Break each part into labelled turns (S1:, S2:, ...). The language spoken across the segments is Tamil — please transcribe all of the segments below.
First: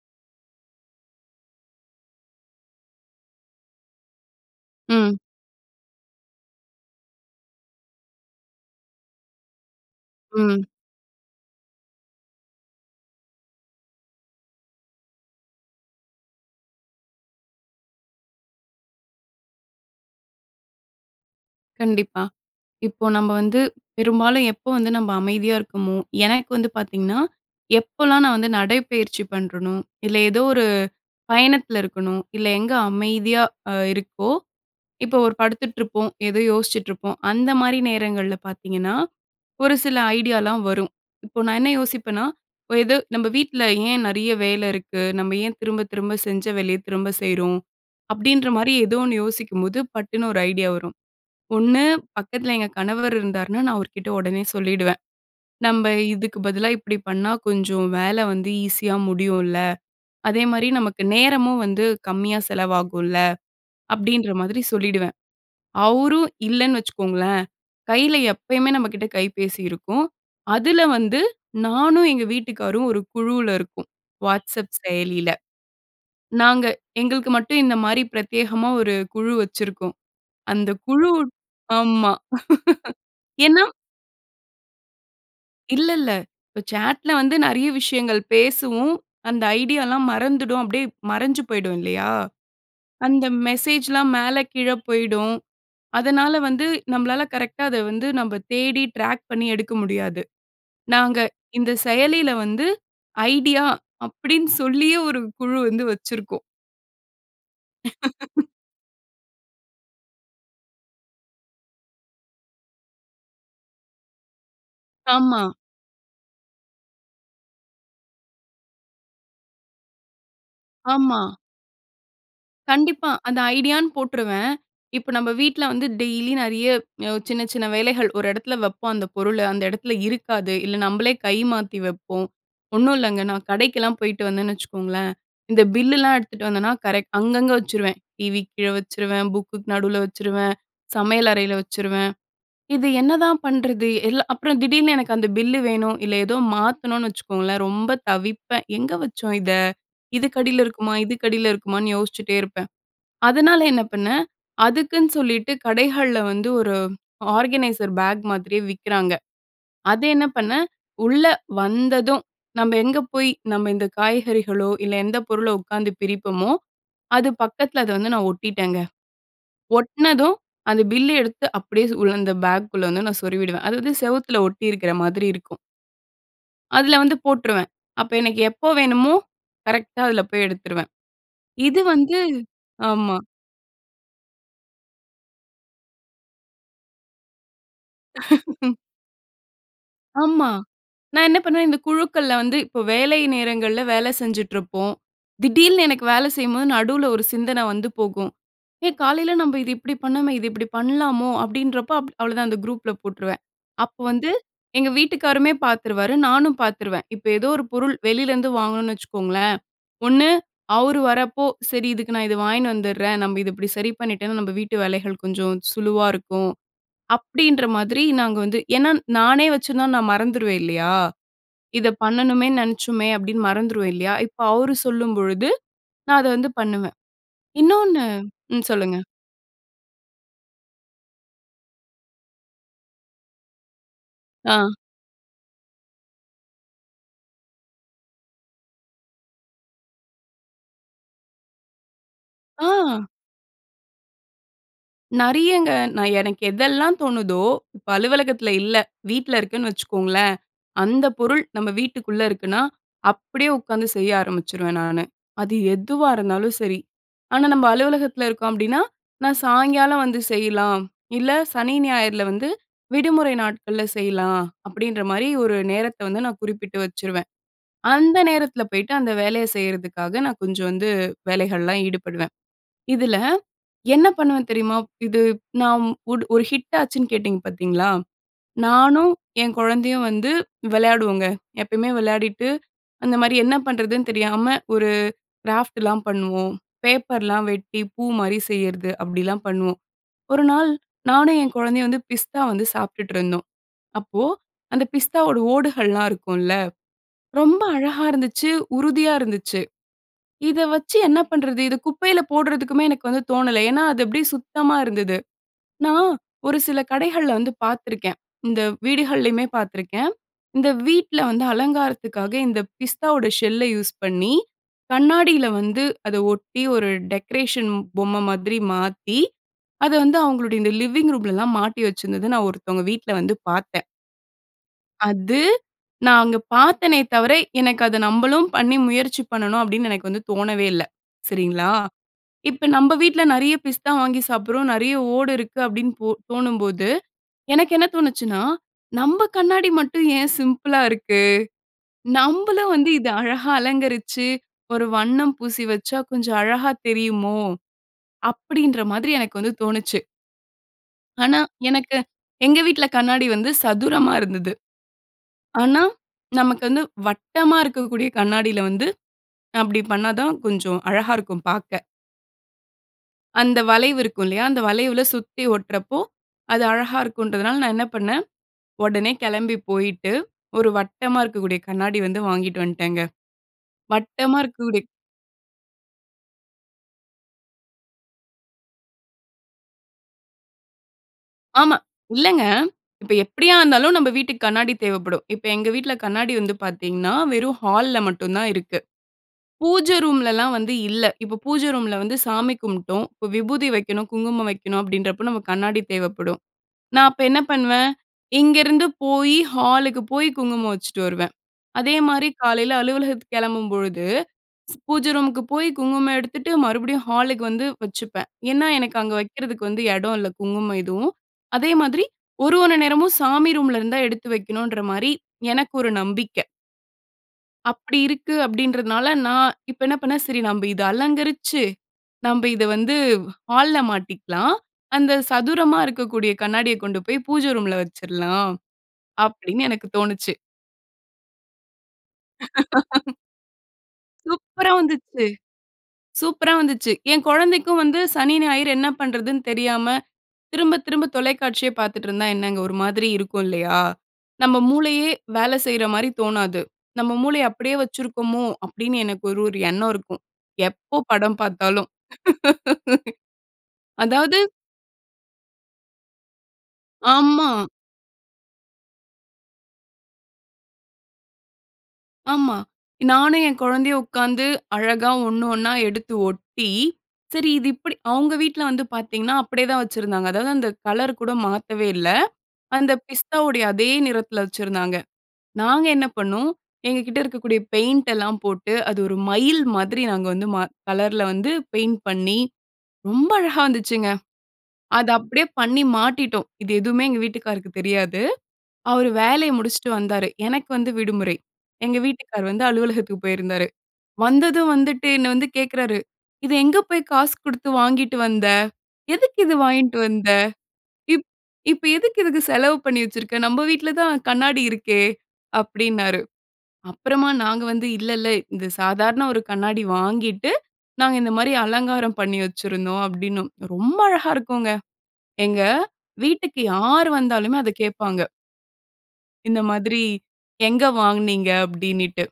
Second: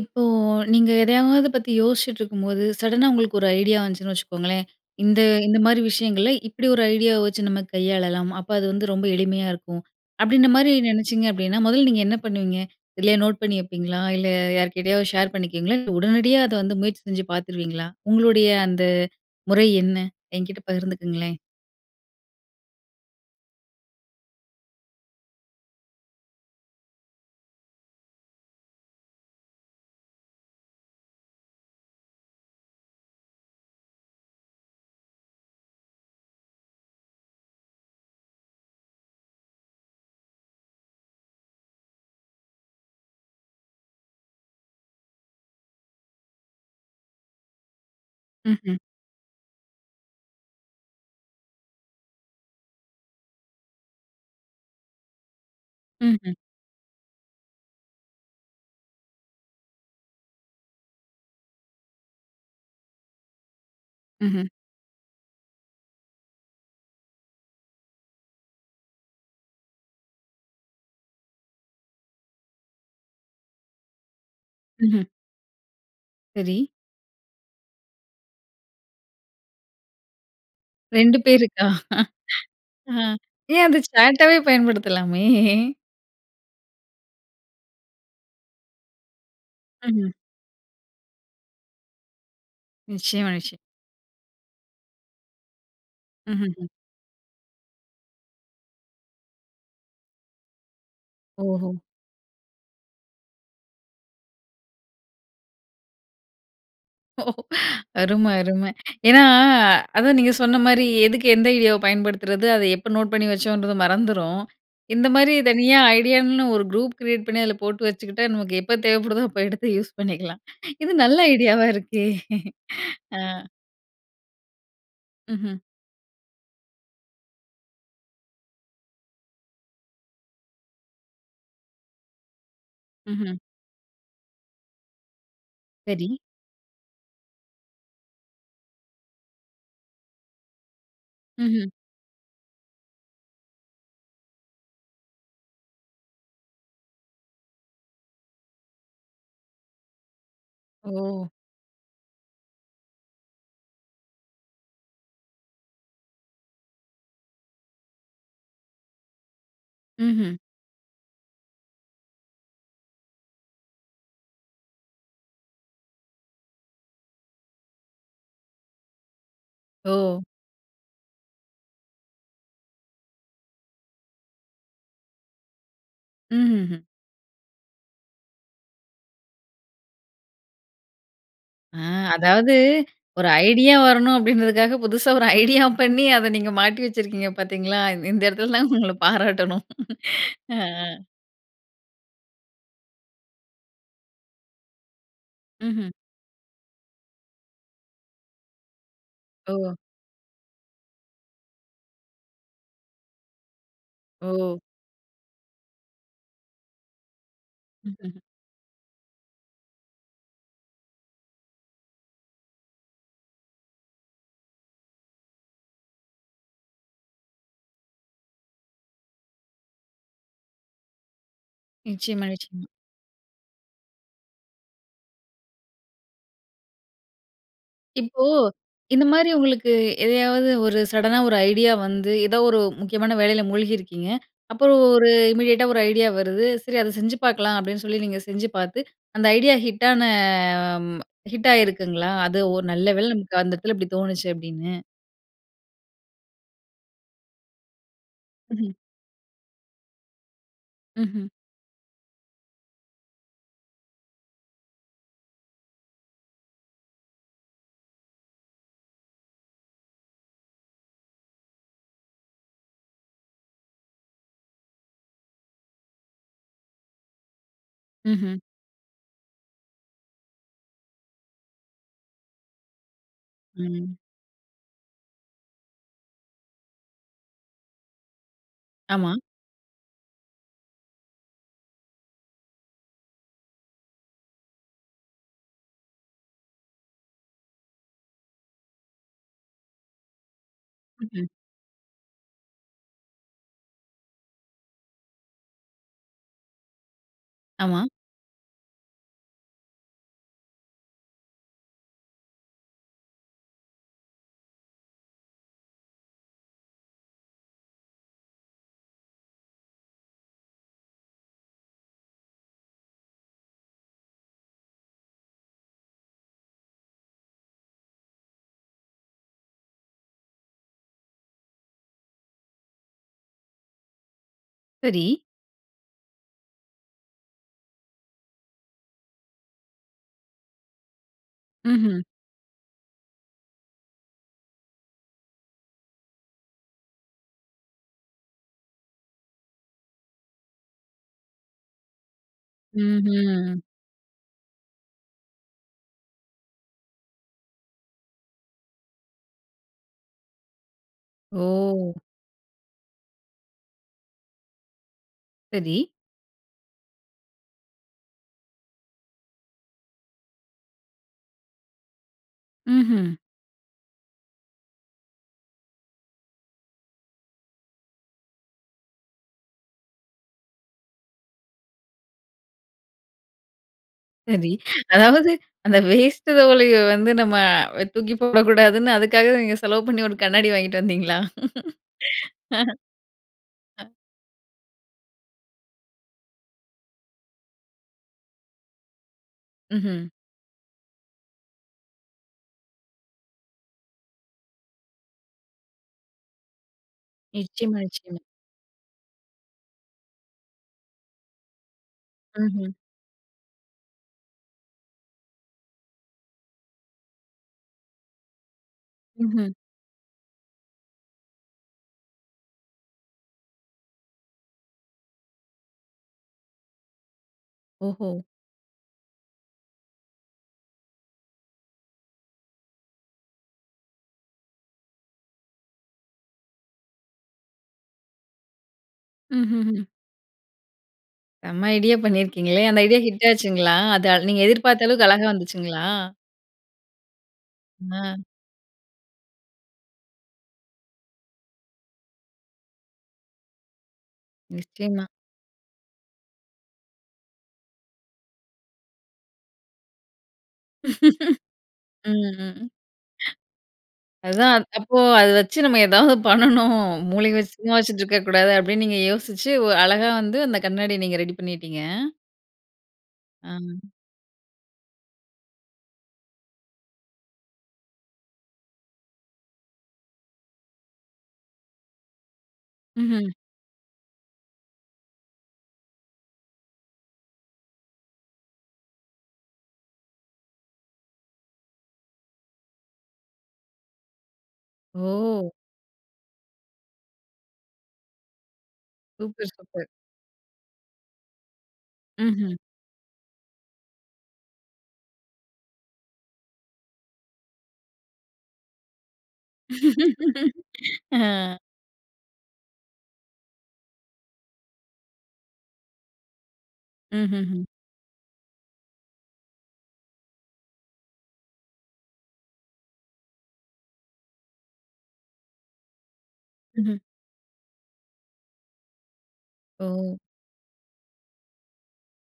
S1: இப்போ நீங்க எதையாவது பத்தி யோசிச்சிட்ருக்கும்போது, சடனா உங்களுக்கு ஒரு ஐடியா வந்துச்சுன்னு வச்சுக்கோங்களேன்,
S2: ம்.
S1: "இந்த இந்தமாரி விஷயங்கள இப்படி ஒரு ஐடியாவ வச்சு நம்ம கையாளலாம். அப்ப அது வந்து ரொம்ப எளிமையா இருக்கும்."
S2: ம்.
S1: அப்படின்றமாரி நினைச்சிங்க அப்படின்னா, முதல்ல நீங்க என்ன பண்ணுவீங்க? எதுலேயோ நோட் பண்ணி வப்பீங்களா? இல்ல யார்க்கிட்டயாவது ஷேர் பண்ணிக்குவீங்களா? இல்ல உடனடியா அத வந்து முயற்சி செஞ்சு பார்த்துருவீங்களா? உங்களுடைய அந்த முறை என்ன? என்கிட்ட பகிர்ந்துக்கங்களேன்!
S2: கண்டிப்பா. இப்போ நம்ம வந்து பெரும்பாலும் எப்போ வந்து நம்ப அமைதியா இருக்கமோ, எனக்கு வந்து பாத்தீங்கன்னா, எப்பலாம் நான் வந்து நடைப்பயிற்சி பண்றனோ. இல்ல எதோ ஒரு பயணத்தில இருக்கனோ, இல்ல எங்க அமைதியா அ இருக்கோ, இப்போ ஒரு படுத்துட்ருப்போம், எதோ யோசிச்சுட்ருப்போம். அந்தமாரி நேரங்கள்ல பார்த்தீங்கன்னா, ஒரு சில ஐடியாலாம் வரும். இப்போ நான் என்ன யோசிப்பன்னா, "இப்ப எது நம்ம வீட்டில ஏன் நிறைய வேலை இருக்கு. நம்ம ஏன் திரும்ப, திரும்ப செஞ்ச வேலையத் திரும்ப செய்றோம்."
S1: ம்,
S2: அப்படின்றமாரி
S1: ம்.
S2: எதோ ஒண்ணு யோசிக்கும்போது பட்டுன்னு ஒரு ஐடியா வரும். ஒண்ணு பக்கத்தில எங்க கணவர் இருந்தாருன்னா, நான் அவர்க்கிட்ட உடனே சொல்லிடுவேன். "நம்ப
S1: ம், ம்.
S2: இதுக்கு பதிலா இப்பிடி பண்ணா கொஞ்சம் வேலை வந்து ஈஸியாக முடியும்ல. அதேமாரி நமக்கு நேரமும் வந்து கம்மியாக செலவாகும்ல!" அப்பிடின்ற
S1: ம்ஹ்ம்.
S2: மாதிரி சொல்லிவிடுவேன். அவரும் இல்லேன்னு வச்சுக்கோங்களேன், கையில எப்பயுமே நம்மக்கிட்ட கைபேசி இருக்கும். அதில வந்து நானும் எங்க வீட்டுக்காரரும் ஒரு குழுல இருக்கோம். வாட்ஸ்அப்
S1: ம்ஹ்ம்.
S2: செயலில.
S1: சரி.
S2: நாங்க எங்களுக்கு மட்டும் இந்தமாரி பிரத்யேகமாக ஒரு குழு வச்சிருக்கோம். அந்த
S1: 2
S2: குழுட்
S1: பேருக்கா?
S2: ஆமா.
S1: அ. ஏன்
S2: ஏன்னா
S1: அத சாட்டாவே பயன்படுத்தலாமே!
S2: இல்ல, இல்ல. இப்ப சாட்ல்ல வந்து நிறைய விஷயங்கள் பேசுவோம். அந்த ஐடியாலாம்
S1: ம்.
S2: மறந்துடும் அப்பிடியே மறைஞ்சு போயிடும் இல்லயா! அந்த
S1: நிச்சயமா, நிச்ச
S2: மெசேஜ்லாம் மேல கீழ போயிடும். அதனால வந்து
S1: ம்ஹ்ம்.
S2: நம்மளால கரெக்ட்‌டாக அத வந்து நம்ம தேடி ட்ராக் பண்ணி எடுக்க முடியாது. நாங்க இந்த
S1: ஓஹோ!
S2: செயலில வந்து ஐடியா அப்பிடின்னு சொல்லியே ஒரு குழு வந்து வச்சிருக்கோம்.
S1: ஓ! அருமை, அருமை ஏன்னா, அதான் நீங்க சொன்ன மாரி, எதுக்கு எந்த ஐடியாவை பயன்படுத்துறது, அதை எப்போ நோட் பண்ணி வச்சோன்றது மறந்துரும். இந்த மாதிரி,
S2: ஆமா.
S1: தனியா ஐடியான்னு ஒரு குரூப் கிரியேட் பண்ணி, அதில போட்டு வச்சுக்கிட்டா, நமக்கு எப்போ தேவைப்படுதோ, அப்ப எடுத்து யூஸ் பண்ணிக்கலாம். இது நல்ல
S2: ஆமா.
S1: ஐடியாவா இருக்கே!
S2: கண்டிப்பா.
S1: அ.
S2: அந்த ஐடியான்னு போட்டுருவேன். இப்ப, நம்ம
S1: ம்ஹ்ம்.
S2: வீட்ல வந்து டெய்லி நெறைய யோ சின்ன சின்ன வேலைகள், ஒரு எடத்தில வைப்போம். அந்த பொருளை, அந்த எடத்தில இருக்காது. இல்ல, நம்பளே கை மாத்தி வைப்போம். ஒண்ணும் இல்லங்க.
S1: ம்ஹ்ம்.
S2: நான் கடைக்கெல்லாம் போய்ட்டு வந்தேன்னு வச்சுக்கோங்களேன், இந்த
S1: சரி.
S2: பில்லுலாம் எடுத்துட்டு வந்தேன்னா கரெக்ட் அங்கங்க வச்சுருவேன். டிவிக்கு கீழே வச்சுருவேன், புக்குக்கு நடுவுல வச்சுருவேன், சமையல் அறையில
S1: ம்ஹ்ம்.
S2: வச்சுருவேன். "இது என்னதான் பண்ணுறது?" எல்லா அப்புறம் திடீர்னு எனக்கு அந்த பில்லு வேணும், இல்ல ஏதோ மாத்தணும்னு வச்சுக்கோங்களேன் ரொம்ப தவிப்பேன். எங்க வச்சோம் இத? இதுக்கடியில இருக்குமா,
S1: ஓ!
S2: இதுக்கடியில இருக்குமான்னு யோசிச்சிட்டே இருப்பேன். அதனால என்ன பண்ணேன், அதுக்குன்னு சொல்லிவிட்டு கடைகள்ல வந்து ஒரு ஆர்கனைசர் பேக் மாதிரியே விக்கிறாங்க. அதை என்ன
S1: ம்ஹ்ம்.
S2: பண்ணேன், உள்ள வந்ததும் நம்ம எங்கே போய் நம்ம இந்த காய்கறிகளோ, இல்ல எந்த பொருளோ உட்காந்து பிரிப்பமோ, அது பக்கத்தில அத வந்து நான் ஒட்டிட்டேங்க.
S1: ஓ!
S2: ஒட்டினதும், அந்த பில் எடுத்து அப்படியே சு உள்ள அந்த பேக்குள்ள வந்து நான் சொருவிடுவேன். அது வந்து, செவத்துல ஒட்டியிருக்கிற மாதிரி இருக்கும்.
S1: ம். ம்ஹ்ம்.
S2: அதில வந்து போட்டுருவேன். அப்ப எனக்கு எப்போ வேணுமோ, கரெக்டா அதில போய் எடுத்துருவேன்.
S1: அ.
S2: இது வந்து
S1: அதாவது
S2: ஆமா.
S1: ஒரு ஐடியா வரணும் அப்படின்றதுக்காக புதுசா ஒரு ஐடியா பண்ணி அத நீங்க மாட்டி வச்சிருக்கீங்க பாத்தீங்களா, இந் இந்த இடத்துல தான் உங்களை பாராட்டணும்.
S2: ஆமா.
S1: அ. ஆ.
S2: நான் என்ன பண்ணுவேன் இந்த குழுக்கள்ல வந்து இப்போ வேலை நேரங்கள்ல வேலை செஞ்சுட்ருப்போம்.
S1: ம்ஹ்ம்.
S2: திடீல்னு எனக்கு வேலை செய்யும்போது, நடுவுல ஒரு சிந்தனை வந்து போகும். ஏ காலையில நம்ம இது
S1: ஓ!
S2: இப்படி பண்ணோமே, இது இப்படி பண்ணலாமோ அப்படின்றப்ப அவ்வளோதான். அந்த குரூப்புல போட்டுருவேன். அப்போ வந்து
S1: ஓ!
S2: எங்க வீட்டுக்காரருமே பாத்துருவாரு, நானும் பாத்துருவேன். இப்ப ஏதோ ஒரு பொருள் வெளிலேருந்து வாங்கணும்னு வச்சுக்கோங்களேன். ஒண்ணு அவர் வரப்போ, "சரி, இதுக்கு நான் இதை வாங்கினு வந்துர்றேன். நம்ப இத இப்டி சரி பண்ணிட்டோன்னா நம்ம வீட்டு வேலைகள் கொஞ்சம் சுலுவா இருக்கும்" அப்படின்ற மாதிரி நாங்க வந்து ஏன்னா நானே வச்சிருந்தா நான் மறந்துருவேன் இல்லையா, இதை
S1: நிச்சயமா,
S2: பண்ணணுமேன்னு
S1: நிச்சயமா.
S2: நினைச்சோமே அப்படின்னு மறந்துருவேன் இல்லையா! இப்போ அவரு சொல்லும்பொழுது நான் அத வந்து பண்ணுவேன். இன்னொண்ணு
S1: இப்போ
S2: ம். சொல்லுங்க.
S1: இந்த மாதிரி உங்களுக்கு எதையாவது ஒரு சடனா ஒரு ஐடியா வந்து, ஏதோ ஒரு முக்கியமான வேலையில மூழ்கியிருக்கீங்க.
S2: அ.
S1: அப்புறம் ஒரு இமீடியேட்டா ஒரு ஐடியா வருது, "சரி அதை செஞ்சு பார்க்கலாம்" அப்படின்னு சொல்லி நீங்க செஞ்சு பார்த்து. அந்த ஐடியா ஹிட்டான ம். ஹிட் ஆயிருக்குங்களா? அது ஒரு, "நல்ல
S2: ஆ.
S1: வேளை நமக்கு அந்த இடத்தில இப்படி தோணுச்சு" அப்படின்னு.
S2: நெறையங்க. நான் எனக்கு எதெல்லாம் தோணுதோ, இப்ப அலுவலகத்தில
S1: ம்ஹ்ம்.
S2: இல்ல, வீட்ல இருக்கேன்னு வச்சுக்கோங்களேன். அந்தப்
S1: ம்ஹ்ம்.
S2: பொருள் நம்ம வீட்டுக்குள்ள இருக்குனா, அப்பிடியே உட்காந்து செய்ய ஆரம்பிச்சுருவேன் நானு. அது எதுவா இருந்தாலும் சரி. ஆனா நம்ம அலுவலகத்தில இருக்கோம் அப்பிடின்னா, "நான் சாயங்காலம் வந்து செய்யலாம். இல்ல, சனி, ஞாயிறுல வந்து, விடுமுறை நாட்கள்ல செய்யலாம்." அப்பிடின்றமாரி ஒரு நேரத்த வந்து நான் குறிப்பிட்டு வச்சுருவேன். அந்த
S1: ம்ஹ்ம்.
S2: நேரத்தில போய்ட்டு அந்த வேலைய செய்யிறதுக்காக, நான் கொஞ்சம் வந்து வேலைகள்லாம் ஈடுபடுவேன். இதுல,
S1: ம்.
S2: என்ன பண்ணுவேன் தெரியுமா? ப் இது நாம் ஒரு ஒரு ஹிட் ஆச்சுன்னு கேட்டீங்க பாத்தீங்களா, நானும்
S1: ஆமா.
S2: என் கொழந்தையும் வந்து, வெளையாடுவோங்க. எப்பயுமே விளையாடிட்டு, அந்தமாரி, என்ன பண்ணுறதுன்னு தெரியாம ஒரு கிராஃப்ட்லாம் பண்ணுவோம். பேப்பர்லாம் வெட்டி பூமாரி செய்யறது, அப்படிலாம் பண்ணுவோம். ஒரு நாள்
S1: ம், ம்.
S2: நானும், என் கொழந்தையும் வந்து பிஸ்தா வந்து சாப்பிட்டுட்டு இருந்தோம். அப்போ, அந்த பிஸ்தாவோட ஓடுகள்லாம் இருக்கும்ல, ரொம்ப
S1: ஆமா.
S2: அழகாக இருந்துச்சு, உறுதியா இருந்துச்சு. இத வச்சு என்ன பண்றது? இத குப்பையில போடுறதுக்குமே எனக்கு வந்து தோணல. ஏன்னா, அது அப்படியே சுத்தமா இருந்தது. நான், ஒரு சில கடைகள்ல வந்து பாத்துருக்கேன். இந்த வீடுகள்லயுமே பாத்துருக்கேன். இந்த வீட்ல வந்து, அலங்காரத்துக்காக இந்த பிஸ்தாவோட ஷெல்ல யூஸ் பண்ணி, கண்ணாடியில வந்து அத ஒட்டி ஒரு டெக்கரேஷன் பொம்ம மாதிரி மாத்தி, அத வந்து அவுங்களுடைய இந்த லிவிங் ரூம்லலாம் மாட்டி வச்சிருந்தத நான் ஒருத்தவங்க வீட்ல வந்து பாத்தேன்.
S1: சரி.
S2: அது, நான் அங்க பாத்தேனே தவிர, எனக்கு அத நம்பளும் பண்ணி முயற்சி பண்ணணும் அப்டின்னு எனக்கு வந்து தோணவே இல்ல, சரிங்களா!
S1: ம்ஹ்ம்.
S2: இப்ப நம்ப வீட்ல நிறைய பிஸ்தா வாங்கி சாப்பிட்றோம், நிறைய ஓடு இருக்கு அப்பிடின்னு போ தோணும்போது, எனக்கு என்ன தோணுச்சுன்னா, "நம்ப கண்ணாடி மட்டும் ஏன் சிம்பிளா இருக்கு? நம்பளும் வந்து இத அழகா
S1: ம்ஹ்ம்.
S2: அலங்கரிச்சு, ஒரு வண்ணம் பூசி வச்சா கொஞ்சம் அழகாக தெரியுமோ" அப்பிடின்ற மாதிரி எனக்கு வந்து தோணுச்சு. ஆனா,
S1: ஓ!
S2: எனக்கு எங்க வீட்ல கண்ணாடி வந்து சதுரமா இருந்தது.
S1: சரி.
S2: ஆனா, நமக்கு வந்து வட்டமா இருக்கக்கூடிய கண்ணாடில வந்து, நான் அப்பிடி பண்ணாதான் கொஞ்சம் அழகாக இருக்கும் பாக்க.
S1: ம்ஹ்ம்.
S2: அந்த வளைவு இருக்கும் இல்லயா? அந்த வளைவுல சுத்தி ஒட்டுறப்போ, அது அழகாக இருக்கும்ன்றதனால நான் என்ன பண்ணேன், உடனே கிளம்பி போயிட்டு ஒரு வட்டமா இருக்கக்கூடிய கண்ணாடி வந்து வாங்கிட்டு வந்துட்டேன்ங்க. வட்டமா
S1: சரி.
S2: இருக்க கூடிய
S1: அதாவது அந்த வேஸ்ட் துவலைய வந்து நம்ம வ தூக்கி போடக்கூடாதுன்னு அதுக்காகவே நீங்க செலவு பண்ணி ஒரு கண்ணாடி வாங்கிட்டு வந்தீங்களா?
S2: ஆமா. இல்லங்க,
S1: அ.
S2: இப்ப எப்படியா இருந்தாலும் நம்ம வீட்டுக்கு கண்ணாடி தேவைப்படும். இப்ப எங்க வீட்ல கண்ணாடி வந்து பாத்தீங்கன்னா, வெறும் ஹால்‌ல மட்டுந்தான் இருக்கு. பூஜை
S1: ம்ஹ்ம்.
S2: ரூம்லலாம் வந்து இல்ல. இப்ப பூஜை ரூம்ல வந்து சாமி கும்பிட்டோம். இப்ப விபூதி வைக்கணும், குங்குமம் வைக்கணும் அப்பிடின்றப்போ நமக்கு கண்ணாடி தேவைப்படும். நான் அப்ப என்ன
S1: நிச்சயமா,
S2: பண்ணுவேன்?
S1: நிச்சயமா.
S2: இங்க இருந்து போய் ஹாலுக்கு போய் குங்குமம் வச்சுட்டு வருவேன். அதேமாரி
S1: ம்ஹ்ம்.
S2: காலையில அலுவலகத்துக்கு கிளம்பும்பொழுது, பூஜை ரூமுக்கு போய் குங்குமம் எடுத்துட்டு, மறுபடியும் ஹாலுக்கு வந்து வச்சுப்பேன். ஏன்னா, எனக்கு அங்க
S1: ம்ஹ்ம்.
S2: வைக்கிறதுக்கு வந்து எடோ இல்ல குங்குமம் எதுவும். அதேமாதிரி ஒரு ஒரு நேரமும் சாமி ரூம்ல இருந்துதான் எடுத்து வைக்கணுன்றமாரி, எனக்கு ஒரு நம்பிக்க. அப்படி
S1: ஓஹோ!
S2: இருக்கு, அப்படின்றதனால நான் இப்ப என்ன பண்ணேன், "சரி நம்ப இத அலங்கரிச்சு, நம்ப இத வந்து ஹால்‌ல மாட்டிக்கலாம். அந்த சதுரமா இருக்கக்கூடிய கண்ணாடியை கொண்டு போய், பூஜை ரூம்‌ல வச்சிறலாம்."
S1: ம்ஹ்ம்
S2: அப்படின்னு,
S1: ம்.
S2: எனக்குத் தோணுச்சு.
S1: செம ஐடியா பண்ணியிருக்கீங்களே! அந்த ஐடியா ஹிட் ஆச்சுங்களா? அத நீங்க
S2: சூப்பரா
S1: எதிர்பார்த்த அளவுக்கு,
S2: வந்துச்சு!
S1: அழகா வந்துச்சுங்களா?
S2: சூப்பரா வந்துச்சு! என் குழந்தைக்கும் வந்து
S1: ம
S2: சனி, ஞாயிறு என்ன பண்றதுன்னு தெரியாம திரும்ப திரும்ப தொலைக்காட்சியே பாத்துட்டு இருந்தா என்னங்க, ஒரு மாதிரி இருக்கும் இல்லையா? நம்ம
S1: நிச்சயமா.
S2: மூளையே, வேல செய்ற மாரி தோணாது. "நம்ம மூளைய அப்படியே வச்சிருக்கோமோ?" அப்படின்னு, எனக்கு ஒரு ஒரு எண்ணம் இருக்கும், எப்போ படம் பார்த்தாலும்.
S1: ம், ம்.
S2: அதாவது
S1: அதான் அப்போ, அத வச்சு நம்ம எதாவது பண்ணணும். மூளைய
S2: ஆமா.
S1: வச்சு, சும்மா வச்சிட்ருக்கக்கூடாது அப்படின்னு நீங்க யோசிச்சு, வ் அழகா வந்து அந்த கண்ணாடிய நீங்க ரெடி பண்ணிட்டீங்க!
S2: ஆமா. நானும் என்
S1: ஆஹ்.
S2: குழந்தையும் உக்காந்து அழகா 1, 1 எடுத்து ஒட்டி, சரி இது இப்படி அவங்க வீட்ல வந்து பாத்தீங்கன்னா, அப்படியே தான் வச்சிருந்தாங்க. அதாவது, அந்த கலர் கூட மாத்தவே இல்ல. அந்த
S1: ம்ஹ்ம்.
S2: பிஸ்தாவுடைய, அதே நிறத்தில வச்சிருந்தாங்க. நாங்க என்ன பண்ணோம், எங்ககிட்ட இருக்கக்கூடிய பெயிண்ட் எல்லாம் போட்டு, அது ஒரு மயில் மாதிரி நாங்க வந்து ம கலர்ல வந்து பெயிண்ட் பண்ணி, ரொம்ப அழகா வந்துச்சுங்க. அத அப்படியே
S1: ஓ!
S2: பண்ணி மாட்டிட்டோம். இது எதுவுமே எங்க வீட்டுக்காருக்கு தெரியாது. அவரு வேலைய
S1: சூப்பர், சூப்பர்.
S2: முடிச்சுட்டு வந்தாரு. எனக்கு வந்து விடுமுறை. எங்க வீட்டுக்காரு
S1: ம்ஹ்ம்.
S2: வந்து, அலுவலகத்துக்கு போயிருந்தாரு. வந்ததும், வந்துட்டு என்னை வந்து கேக்குறாரு, "இத எங்க போயி காசு குடுத்து வாங்கிட்டு வந்த? எதுக்கு இது வாங்கிட்டு வந்த? இப்
S1: ஆ.
S2: இப்ப எதுக்கு இதுக்கு செலவு பண்ணி வச்சிருக்க. நம்ப வீட்டில தான் கண்ணாடி இருக்கே?" அப்படின்னாரு.
S1: ம்,
S2: அப்புறமா நாங்க
S1: ம்ஹ்ம்.
S2: வந்து, "இல்ல இல்ல, இந்த சாதாரண ஒரு கண்ணாடி வாங்கிட்டு, நாங்க இந்த மாதிரி அலங்காரம் பண்ணி வச்சிருந்தோம்." அப்படின்னோம். ரொம்ப அழகா இருக்குங்க. எங்க வீட்டுக்கு,
S1: ம்ஹ்ம்.
S2: யார் வந்தாலுமே, அத கேப்பாங்க. இந்த மாதிரி,
S1: ஓ!
S2: எங்க வாங்குனீங்க? அப்படினிட்டு,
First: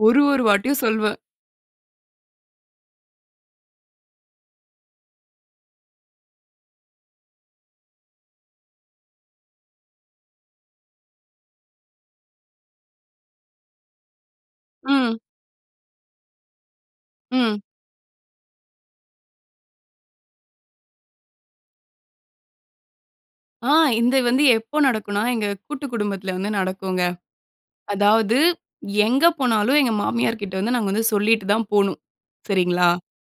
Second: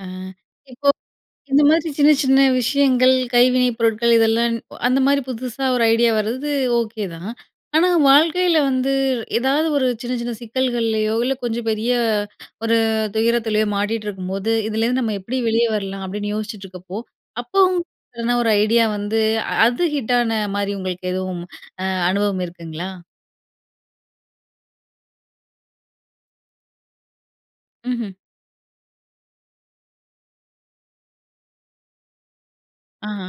S1: அ,
S2: ஒரு ஒரு வாட்டியும்
S1: இப்போ
S2: சொல்வ
S1: இந்த மாதிரி சின்ன சின்ன விஷயங்கள், கைவினைப் பொருட்கள். இதெல்லாம் ன் அந்த மாதிரி புதுசா ஒரு ஐடியா வரது ஓகே தான். ஆனா வாழ்க்கையில வந்து ஏதாவது ஒரு சின்ன சின்ன சிக்கல்கள்லையோ, இல்லை கொஞ்சம் பெரிய ஒரு துயரத்திலயோ மாட்டிட்டு இருக்கும்போது, "இதுலேருந்து நம்ம
S2: ம்.
S1: எப்படி வெளியே வரலாம்?" அப்படின்னு யோசிச்சிட்டு இருக்கப்போ,
S2: ம்.
S1: அப்போவும் இல்லனா, ஒரு ஐடியா வந்து அ அது ஹிட்டான மாதிரி உங்களுக்கு எதுவும் அ அனுபவம் இருக்குங்களா?
S2: ஆ, இது வந்து எப்போ நடக்கும்னா? எங்க கூட்டு குடும்பத்தில வந்து நடக்குங்க.
S1: ம்ஹ்ம்.
S2: அதாவது, எங்க போனாலும் எங்க மாமியார்க்கிட்ட வந்து, நாங்க வந்து சொல்லிட்டு தான் போணும். சரிங்களா?
S1: அஹ,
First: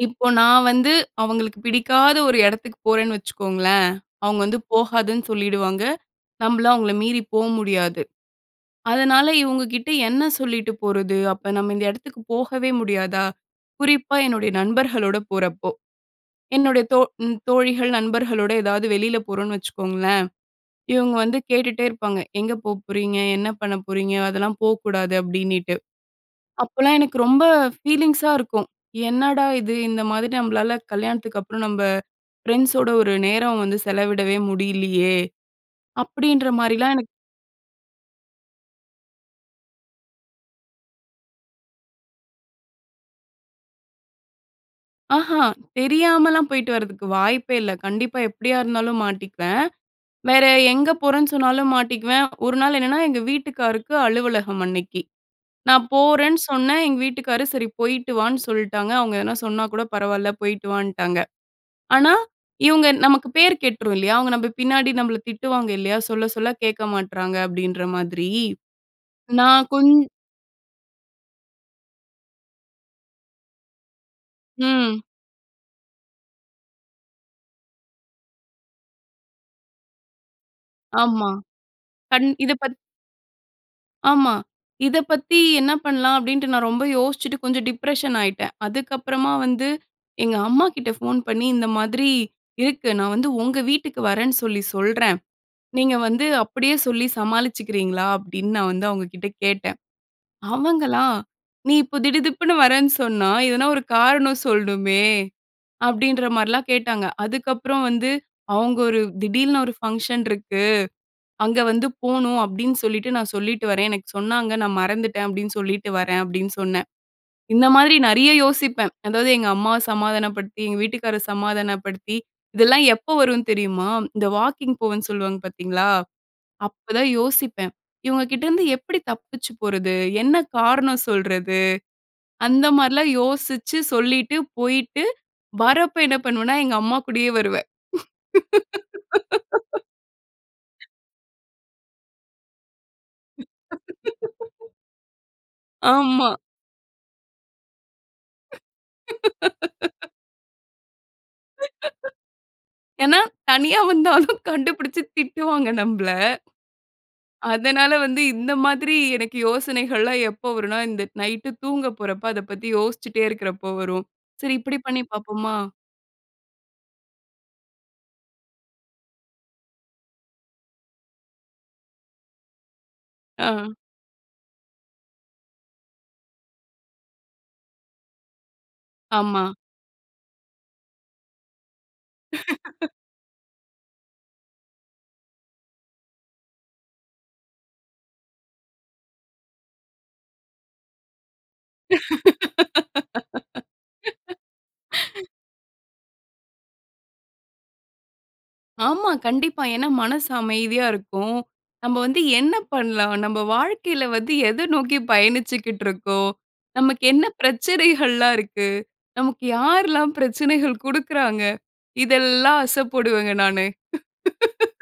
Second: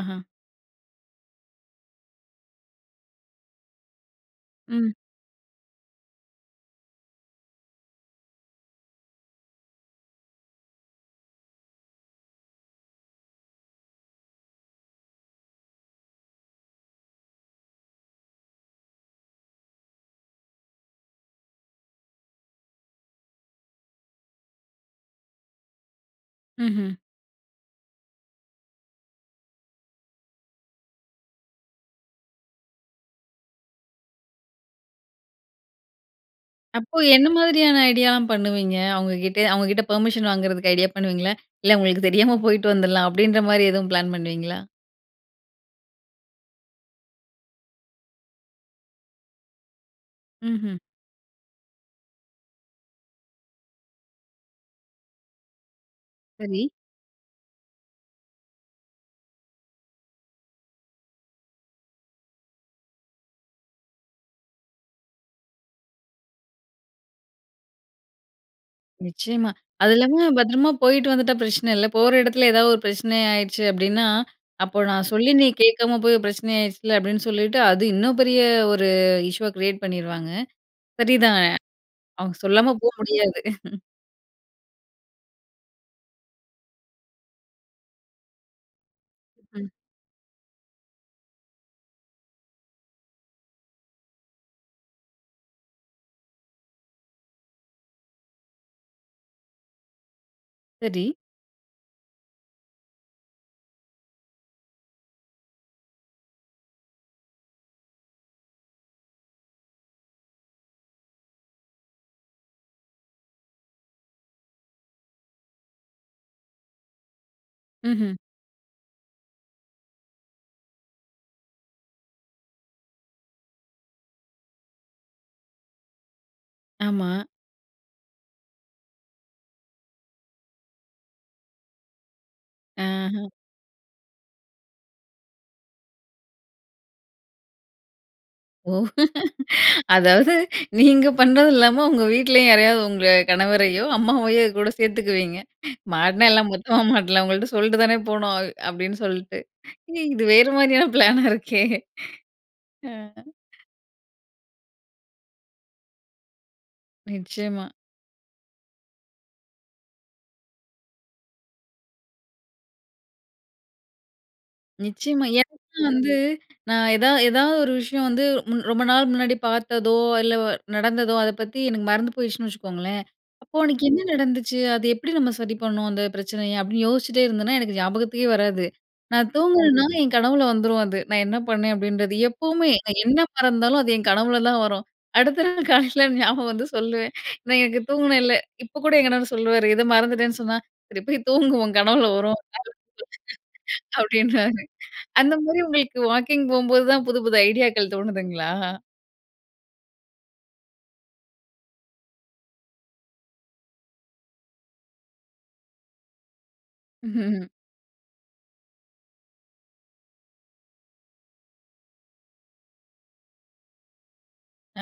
S1: அஹ.
S2: இப்போ நான் வந்து அவங்களுக்கு, பிடிக்காத ஒரு எடத்துக்கு போறேன்னு வச்சுக்கோங்களேன். அவங்க வந்து,
S1: ம்.
S2: "போகாதன்னு சொல்லிடுவாங்க." நம்பளும் அவங்கள மீறி போக முடியாது. அதனால இவங்க கிட்ட, "என்ன சொல்லிட்டு போறது? அப்போ நம்ம இந்த இடத்துக்கு போகவே முடியாதா?" குறிப்பா, என்னுடைய நண்பர்களோட போறப்போ. என்னுடைய தோ ம் தோழிகள், நண்பர்களோட ஏதாவது வெளியில போறோம்ன்னு வச்சுக்கோங்களேன், இவங்க வந்து, கேட்டுட்டே இருப்பாங்க. "எங்க போ போறீங்க? என்ன பண்ண போறீங்க? அதெல்லாம் போக்கூடாது." அப்டினிட்டு.
S1: ம்ஹ்ம்.
S2: அப்போலாம், எனக்கு ரொம்ப ஃபீலிங்ஸா இருக்கும். "என்னடா இது! இந்த மாதிரி நம்மளால கல்யாணத்துக்கு அப்புறம் நம்ப ஃப்ரெண்ட்ஸோட, ஒரு நேரம் வந்து செலவிடவே முடிலியே" அப்படின்ற மாரிலாம்
S1: அப்போ,
S2: எனக்கு
S1: என்ன மாதிரியான ஐடியாலாம் பண்ணுவீங்க? அவங்ககிட்டே அவங்ககிட்ட பெர்மிஷன் வாங்குறதுக்கு ஐடியா பண்ணுவீங்களா? இல்ல, அவங்களுக்கு தெரியாம போயிட்டு வந்துடலாம். அப்படின்ற மாதிரி, எதுவும் பிளான் பண்ணுவீங்களா?
S2: ஆஹா. தெரியாமலாம் போய்ட்டு வரதுக்கு வாய்ப்பே இல்ல. கண்டிப்பா. எப்டியா இருந்தாலும் மாட்டிக்குவேன். வேற
S1: ம்ஹ்ம்.
S2: எங்க போறேன்னு சொன்னாலும் மாட்டிக்குவேன். ஒரு நாள் என்னன்னா, எங்க வீட்டுக்காருக்கு அலுவலகம் அன்னைக்கி. நான் போறேன்னு
S1: சரி.
S2: சொன்னேன். எங்க வீட்டுக்காரு, சரி போயிட்டுவான்னு சொல்ட்டாங்க. அவுங்க எதனா சொன்னா கூட பரவால்ல, போய்ட்டு வான்ட்டாங்க. ஆனா, இவங்க நமக்கு பேர் கெட்டுரும் இல்லையா? அவங்க நம்ப பின்னாடி நம்மள திட்டுவாங்க இல்லையா? "சொல்ல, சொல்ல கேட்க மாட்றாங்க" அப்படின்ற மாதிரி.
S1: நிச்சயமா.
S2: நான் கொஞ்
S1: அது இல்லாம பத்திரமா போயிட்டு வந்துட்டா, பிரச்சனை இல்ல. போற இடத்தில ஏதாவது ஒரு பிரச்சனை ஆயிடுச்சு அப்படின்னா, அப்போ
S2: ம்.
S1: "நான் சொல்லி நீ கேக்காம போய், பிரச்சனை ஆயிருச்சுல்ல" அப்படின்னு சொல்லிட்டு, அது இன்னும் பெரிய ஒரு இஷ்யூவ கிரியேட் பண்ணிருவாங்க.
S2: ஆமா.
S1: சரிதான்.
S2: கண்
S1: அவங்க
S2: இது
S1: சொல்லாம
S2: பத்
S1: போ முடியாது.
S2: ஆமா. இத பத்தி என்ன பண்ணலாம், அப்படின்ட்டு நான் ரொம்ப யோசிச்சுட்டு கொஞ்சம் டிப்ரஷன் ஆயிட்டேன். அதுக்கப்புறமா வந்து,
S1: ம்.
S2: எங்க அம்மாகிட்ட ஃபோன் பண்ணி, "இந்த மாதிரி இருக்கு. நான் வந்து உங்க வீட்டுக்கு வரேன்னு சொல்லி சொல்றேன். நீங்க வந்து அப்படியே சொல்லி சமாளிச்சுக்கிறீங்களா?" அப்டின்னு. நான் வந்து அவங்க கிட்ட கேட்டேன்.
S1: சரி.
S2: அவங்களா, "நீ இப்ப திடுதிப்புன்னு வரேன்னு சொன்னா எதனா ஒரு காரணம் சொல்ணுமே" அப்டின்ற மாரிலாம் கேட்டாங்க. அதுக்கப்புறம் வந்து அவங்க ஒரு "திடீல்னு ஒரு ஃபங்க்ஷன் இருக்கு, அங்க வந்து போணும் அப்டின்னு சொல்லிட்டு, நான் சொல்லிட்டு வரேன். எனக்கு சொன்னாங்க, நான் மறந்துட்டேன்." அப்டின்னு சொல்லிட்டு வரேன் அப்டின்னு சொன்னேன். இந்த மாரி
S1: ம்ஹ்ம்.
S2: நிறைய யோசிப்பேன். அதாவது, எங்க அம்மாவ சமாதானப்படுத்தி, எங்க வீட்டுக்கார சமாதானப்படுத்தி, இதெல்லாம் எப்போ வரும் தெரியுமா? இந்த வாக்கிங் போவேன்னு சொல்வாங்க, பார்த்தீங்களா? அப்ப தான்
S1: ஆமா.
S2: யோசிப்பேன், "இவங்க கிட்டேருந்து எப்படி தப்பிச்சு போறது? என்ன காரணம் சொல்றது?" அந்த மாரிலாம்
S1: ஆஹ.
S2: யோசிச்சு சொல்லிட்டு, போய்ட்டு வரப்போ என்ன பண்ணுவேனா, எங்க அம்மா கூடயே வருவேன்.
S1: ஓ! அதாவது நீங்க பண்ணதில்லாம, உங்க வீட்லயும் யாரையாவது உங்க கணவரையோ, அம்மாவையோ கூட சேத்துக்குவீங்க. மாட்னா,
S2: ஆமா.
S1: எல்லாம் மொத்தமா மாட்லாம். "உங்கள்ட்ட சொல்ட்டு தானே போனோம்." அப்டின்னு சொல்ட்டு. இது வேறு மாரியான பிளானா இருக்கே! அ.
S2: ஏன்னா, தனியா வந்தாலும் கண்டுபிடிச்சு, திட்டுவாங்க நம்பள.
S1: நிச்சயமா.
S2: அதனால வந்து இந்த மாதிரி எனக்கு யோசனைகள்லாம் எப்ப வரும்ன்னா, இந்த நைட்டு தூங்க போரப்ப, அத பத்தி யோசிச்சுட்டே இருக்கிறப்ப வரும். "சரி இப்படி பண்ணி
S1: நிச்சயமா.
S2: பாப்போமா?"
S1: ஏன்னா வந்து நான் எதா எதாவது ஒரு விஷயம் வந்து மு ரொம்ப நாள் முன்னாடி பார்த்ததோ, இல்ல வ நடந்ததோ அத பத்தி எனக்கு மறந்து போயிருச்சுன்னு வச்சுக்கோங்களேன். "அப்போ
S2: ஆ.
S1: அன்னைக்கு என்ன நடந்துச்சு? அது எப்படி நம்ம, சரி பண்ணோம் அந்த பிரச்சனைய?," அப்டின்னு யோசிச்சிட்டே இருந்தேன்னா, எனக்கு ஞாபகத்துக்கே வராது. நான்
S2: ஆமா.
S1: தூங்குனேனாலும் என் கனவுல வந்துரும் அது. நான் என்ன பண்ணேன் அப்படின்றது. எப்பவுமே நான் என்ன மறந்தாலும் அது என் கனவுலதான் வரும். அடுத்த நாள் காலைல ஞாபகம் வந்து சொல்லுவேன். "நான் எங்க தூங்கினேன்ல" இப்ப கூட என் கணவரு சொல்லுவாரு. எதோ மறந்துட்டேன்னு சொன்னா, "சரி போய் தூங்கு, உன் கனவுல வரும்." அப்படின்னுவாரு. அந்த மாதிரி, உங்களுக்கு வாக்கிங் போகும்போது தான் புது, புது ஐடியாக்கள் தோணுதுங்களா?
S2: ஆமா. கண்டிப்பா. ஏன்னா மனசு அமைதியா இருக்கும். நம்ம வந்து என்ன பண்லாம்? நம்ப வாழ்க்கைல வந்து எதை நோக்கி பயணிச்சிகிட்ருக்கோம்? நமக்கு என்ன பிரச்சனைகள்லாம் இருக்கு? நமக்கு யார்லாம் பிரச்சனைகள் குடுக்குறாங்க? இதெல்லாம் அசபோடுவேங்க நானு.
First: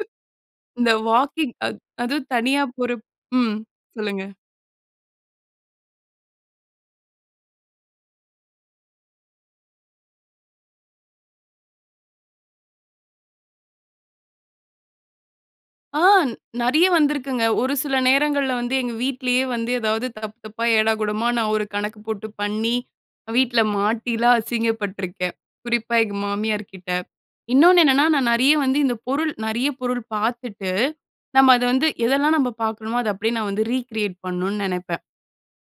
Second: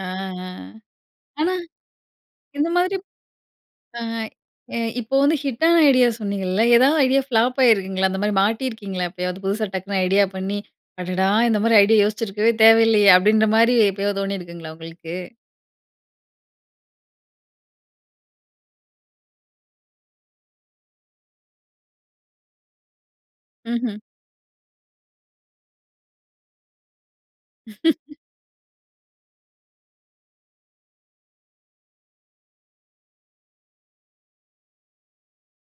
S1: ஆ. அ.
S2: இந்த
S1: ஆனா.
S2: வாக்கிங். அ அது தனியா
S1: இந்த மாதிரிப்
S2: போறப் ம்.
S1: அ,
S2: சொல்லுங்க.
S1: எ இப்போ வந்து ஹிட்டான ஐடியா சொன்னீங்கல்ல, ஏதாவது ஐடியா ஃப்ளாப் ஆயிருக்குங்களா? அந்த மாதிரி மாட்டியிருக்கீங்களா, எப்பயாவது? புதுசா, டக்குனு ஐடியா பண்ணி, "அடடா, இந்த மாரி ஐடியா யோசிச்சிருக்கவே தேவையில்லையே" அப்படின்ற மாரி எப்பயாவது தோனியிருக்குங்களா. உங்களுக்கு?
S2: ஆ. நெறைய வந்திருக்குங்க. ஒரு சில நேரங்கள்ல வந்து, எங்க வீட்டிலேயே வந்து, ஏதாவது தப்பு தப்பா ஏடாகூடமா நான் ஒரு கணக்கு போட்டு பண்ணி, அ வீட்ல
S1: ம்ஹ்ம்.
S2: மாட்டிலாம் அசிங்கப்பட்டுருக்கேன். குறிப்பா எங்க மாமியார்க்கிட்ட. இன்னொன்னு என்னன்னா, நான் நெறைய வந்து இந்த பொருள் நெறைய பொருள் பார்த்துட்டு, நம்ம அத வந்து எதெல்லாம் நம்ப பார்க்கிறமோ அத அப்படியே நான் வந்து ரீகிரியேட் பண்ணுன்னு நெனைப்பேன்.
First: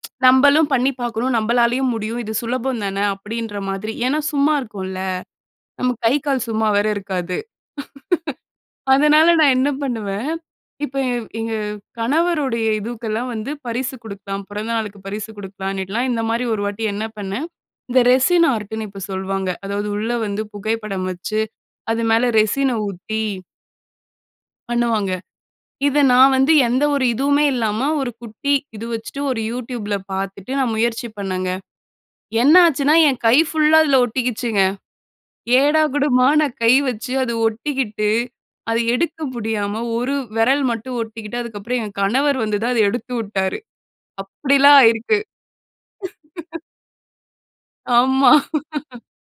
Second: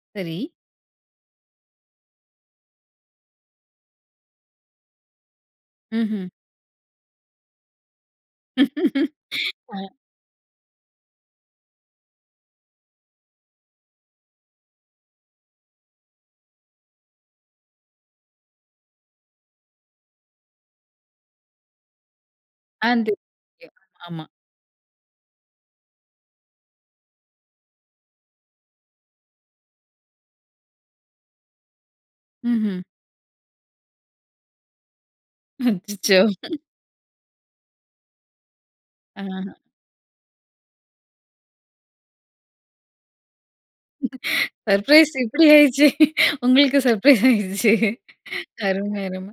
S1: சரி.
S2: "நம்பளும் பண்ணி பார்க்கணும், நம்பளாலயும் முடியும். இது சுலபம் தான!" அப்படின்ற மாதிரி. ஏன்னா சும்மா இருக்கோம்ல. நமக்கு கை,
S1: ம்ஹ்ம்.
S2: கால் சும்மா வேற இருக்காது. அதனால நான் என்ன
S1: அ.
S2: பண்ணுவேன், இப்ப என் எங்க கணவருடைய இதுவுக்கெல்லாம் வந்து பரிசு குடுக்கலாம். பிறந்த நாளுக்கு பரிசு குடுக்கலாம்ன்னிட்டுலாம், இந்த மாரி ஒரு வாட்டி என்ன பண்னேன்? இந்த ரெசின் ஆர்ட் ன்னு இப்ப சொல்வாங்க. அதாவது உள்ள வந்து புகைப்படம் வச்சு அது மேல ரெசின
S1: அந்து
S2: ஊத்தி
S1: எ ஆமா.
S2: பண்ணுவாங்க. இத நான் வந்து எந்த ஒரு இதுவுமே இல்லாம ஒரு குட்டி இது வச்சுட்டு ஒரு YouTubeல பார்த்துட்டு, நான் முயற்சி பண்ணேங்க.
S1: ம்ஹும்.
S2: என்னாச்சுன்னா? என் கை ஃபுல்லா அதில ஒட்டிக்கிச்சுங்க.
S1: ம். அச்சச்சோ!
S2: ஏடாகுடமா நான் கை வச்சு அது ஒட்டிக்கிட்டு அத எடுக்க
S1: அஹ.
S2: முடியாம ஒரு வெரல் மட்டும் ஒட்டிக்கிட்டு, அதுக்கப்பறம் என் கணவர் வந்து தான் அதை எடுத்து உட்டாரு. அப்படிலாம்
S1: சர்ப்ரைஸ்
S2: ஆயிருக்கு.
S1: இப்படி ஆயிடுச்சே! உங்களுக்கு சர்ப்ரைஸ் ஆயிடுச்சே!
S2: ஆமா.
S1: அருமை அரும.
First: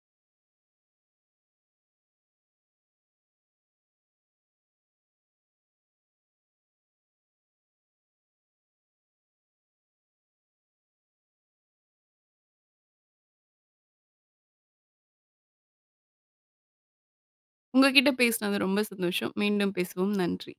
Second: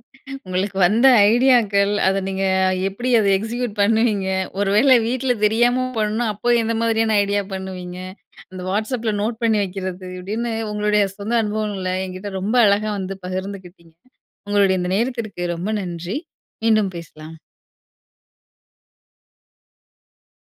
S1: உங்களுக்கு வந்த ஐடியாக்கள், அத நீங்க எப்படி அதை எக்ஸிக்யூட் பண்ணுவீங்க? ஒரு வேள வீட்ல தெரியாம பண்ணா, அப்போ எந்த மாதிரியான ஐடியா பண்ணுவீங்க? அந்த வாட்ஸ் அப்ல நோட் பண்ணி வைக்கிறது. அப்படின்னு உங்களுடைய சொந்த அனுபவங்களை என்கிட்ட ரொம்ப அழகா வந்து பகிர்ந்துக்கிட்டீங்க. உங்களுடைய இந்த நேரத்திற்கு ரொம்ப நன்றி. மீண்டும் பேசலாம்.
S2: உங்ககிட்ட பேசுனது ரொம்ப சந்தோஷம். மீண்டும் பேசுவோம். நன்றி.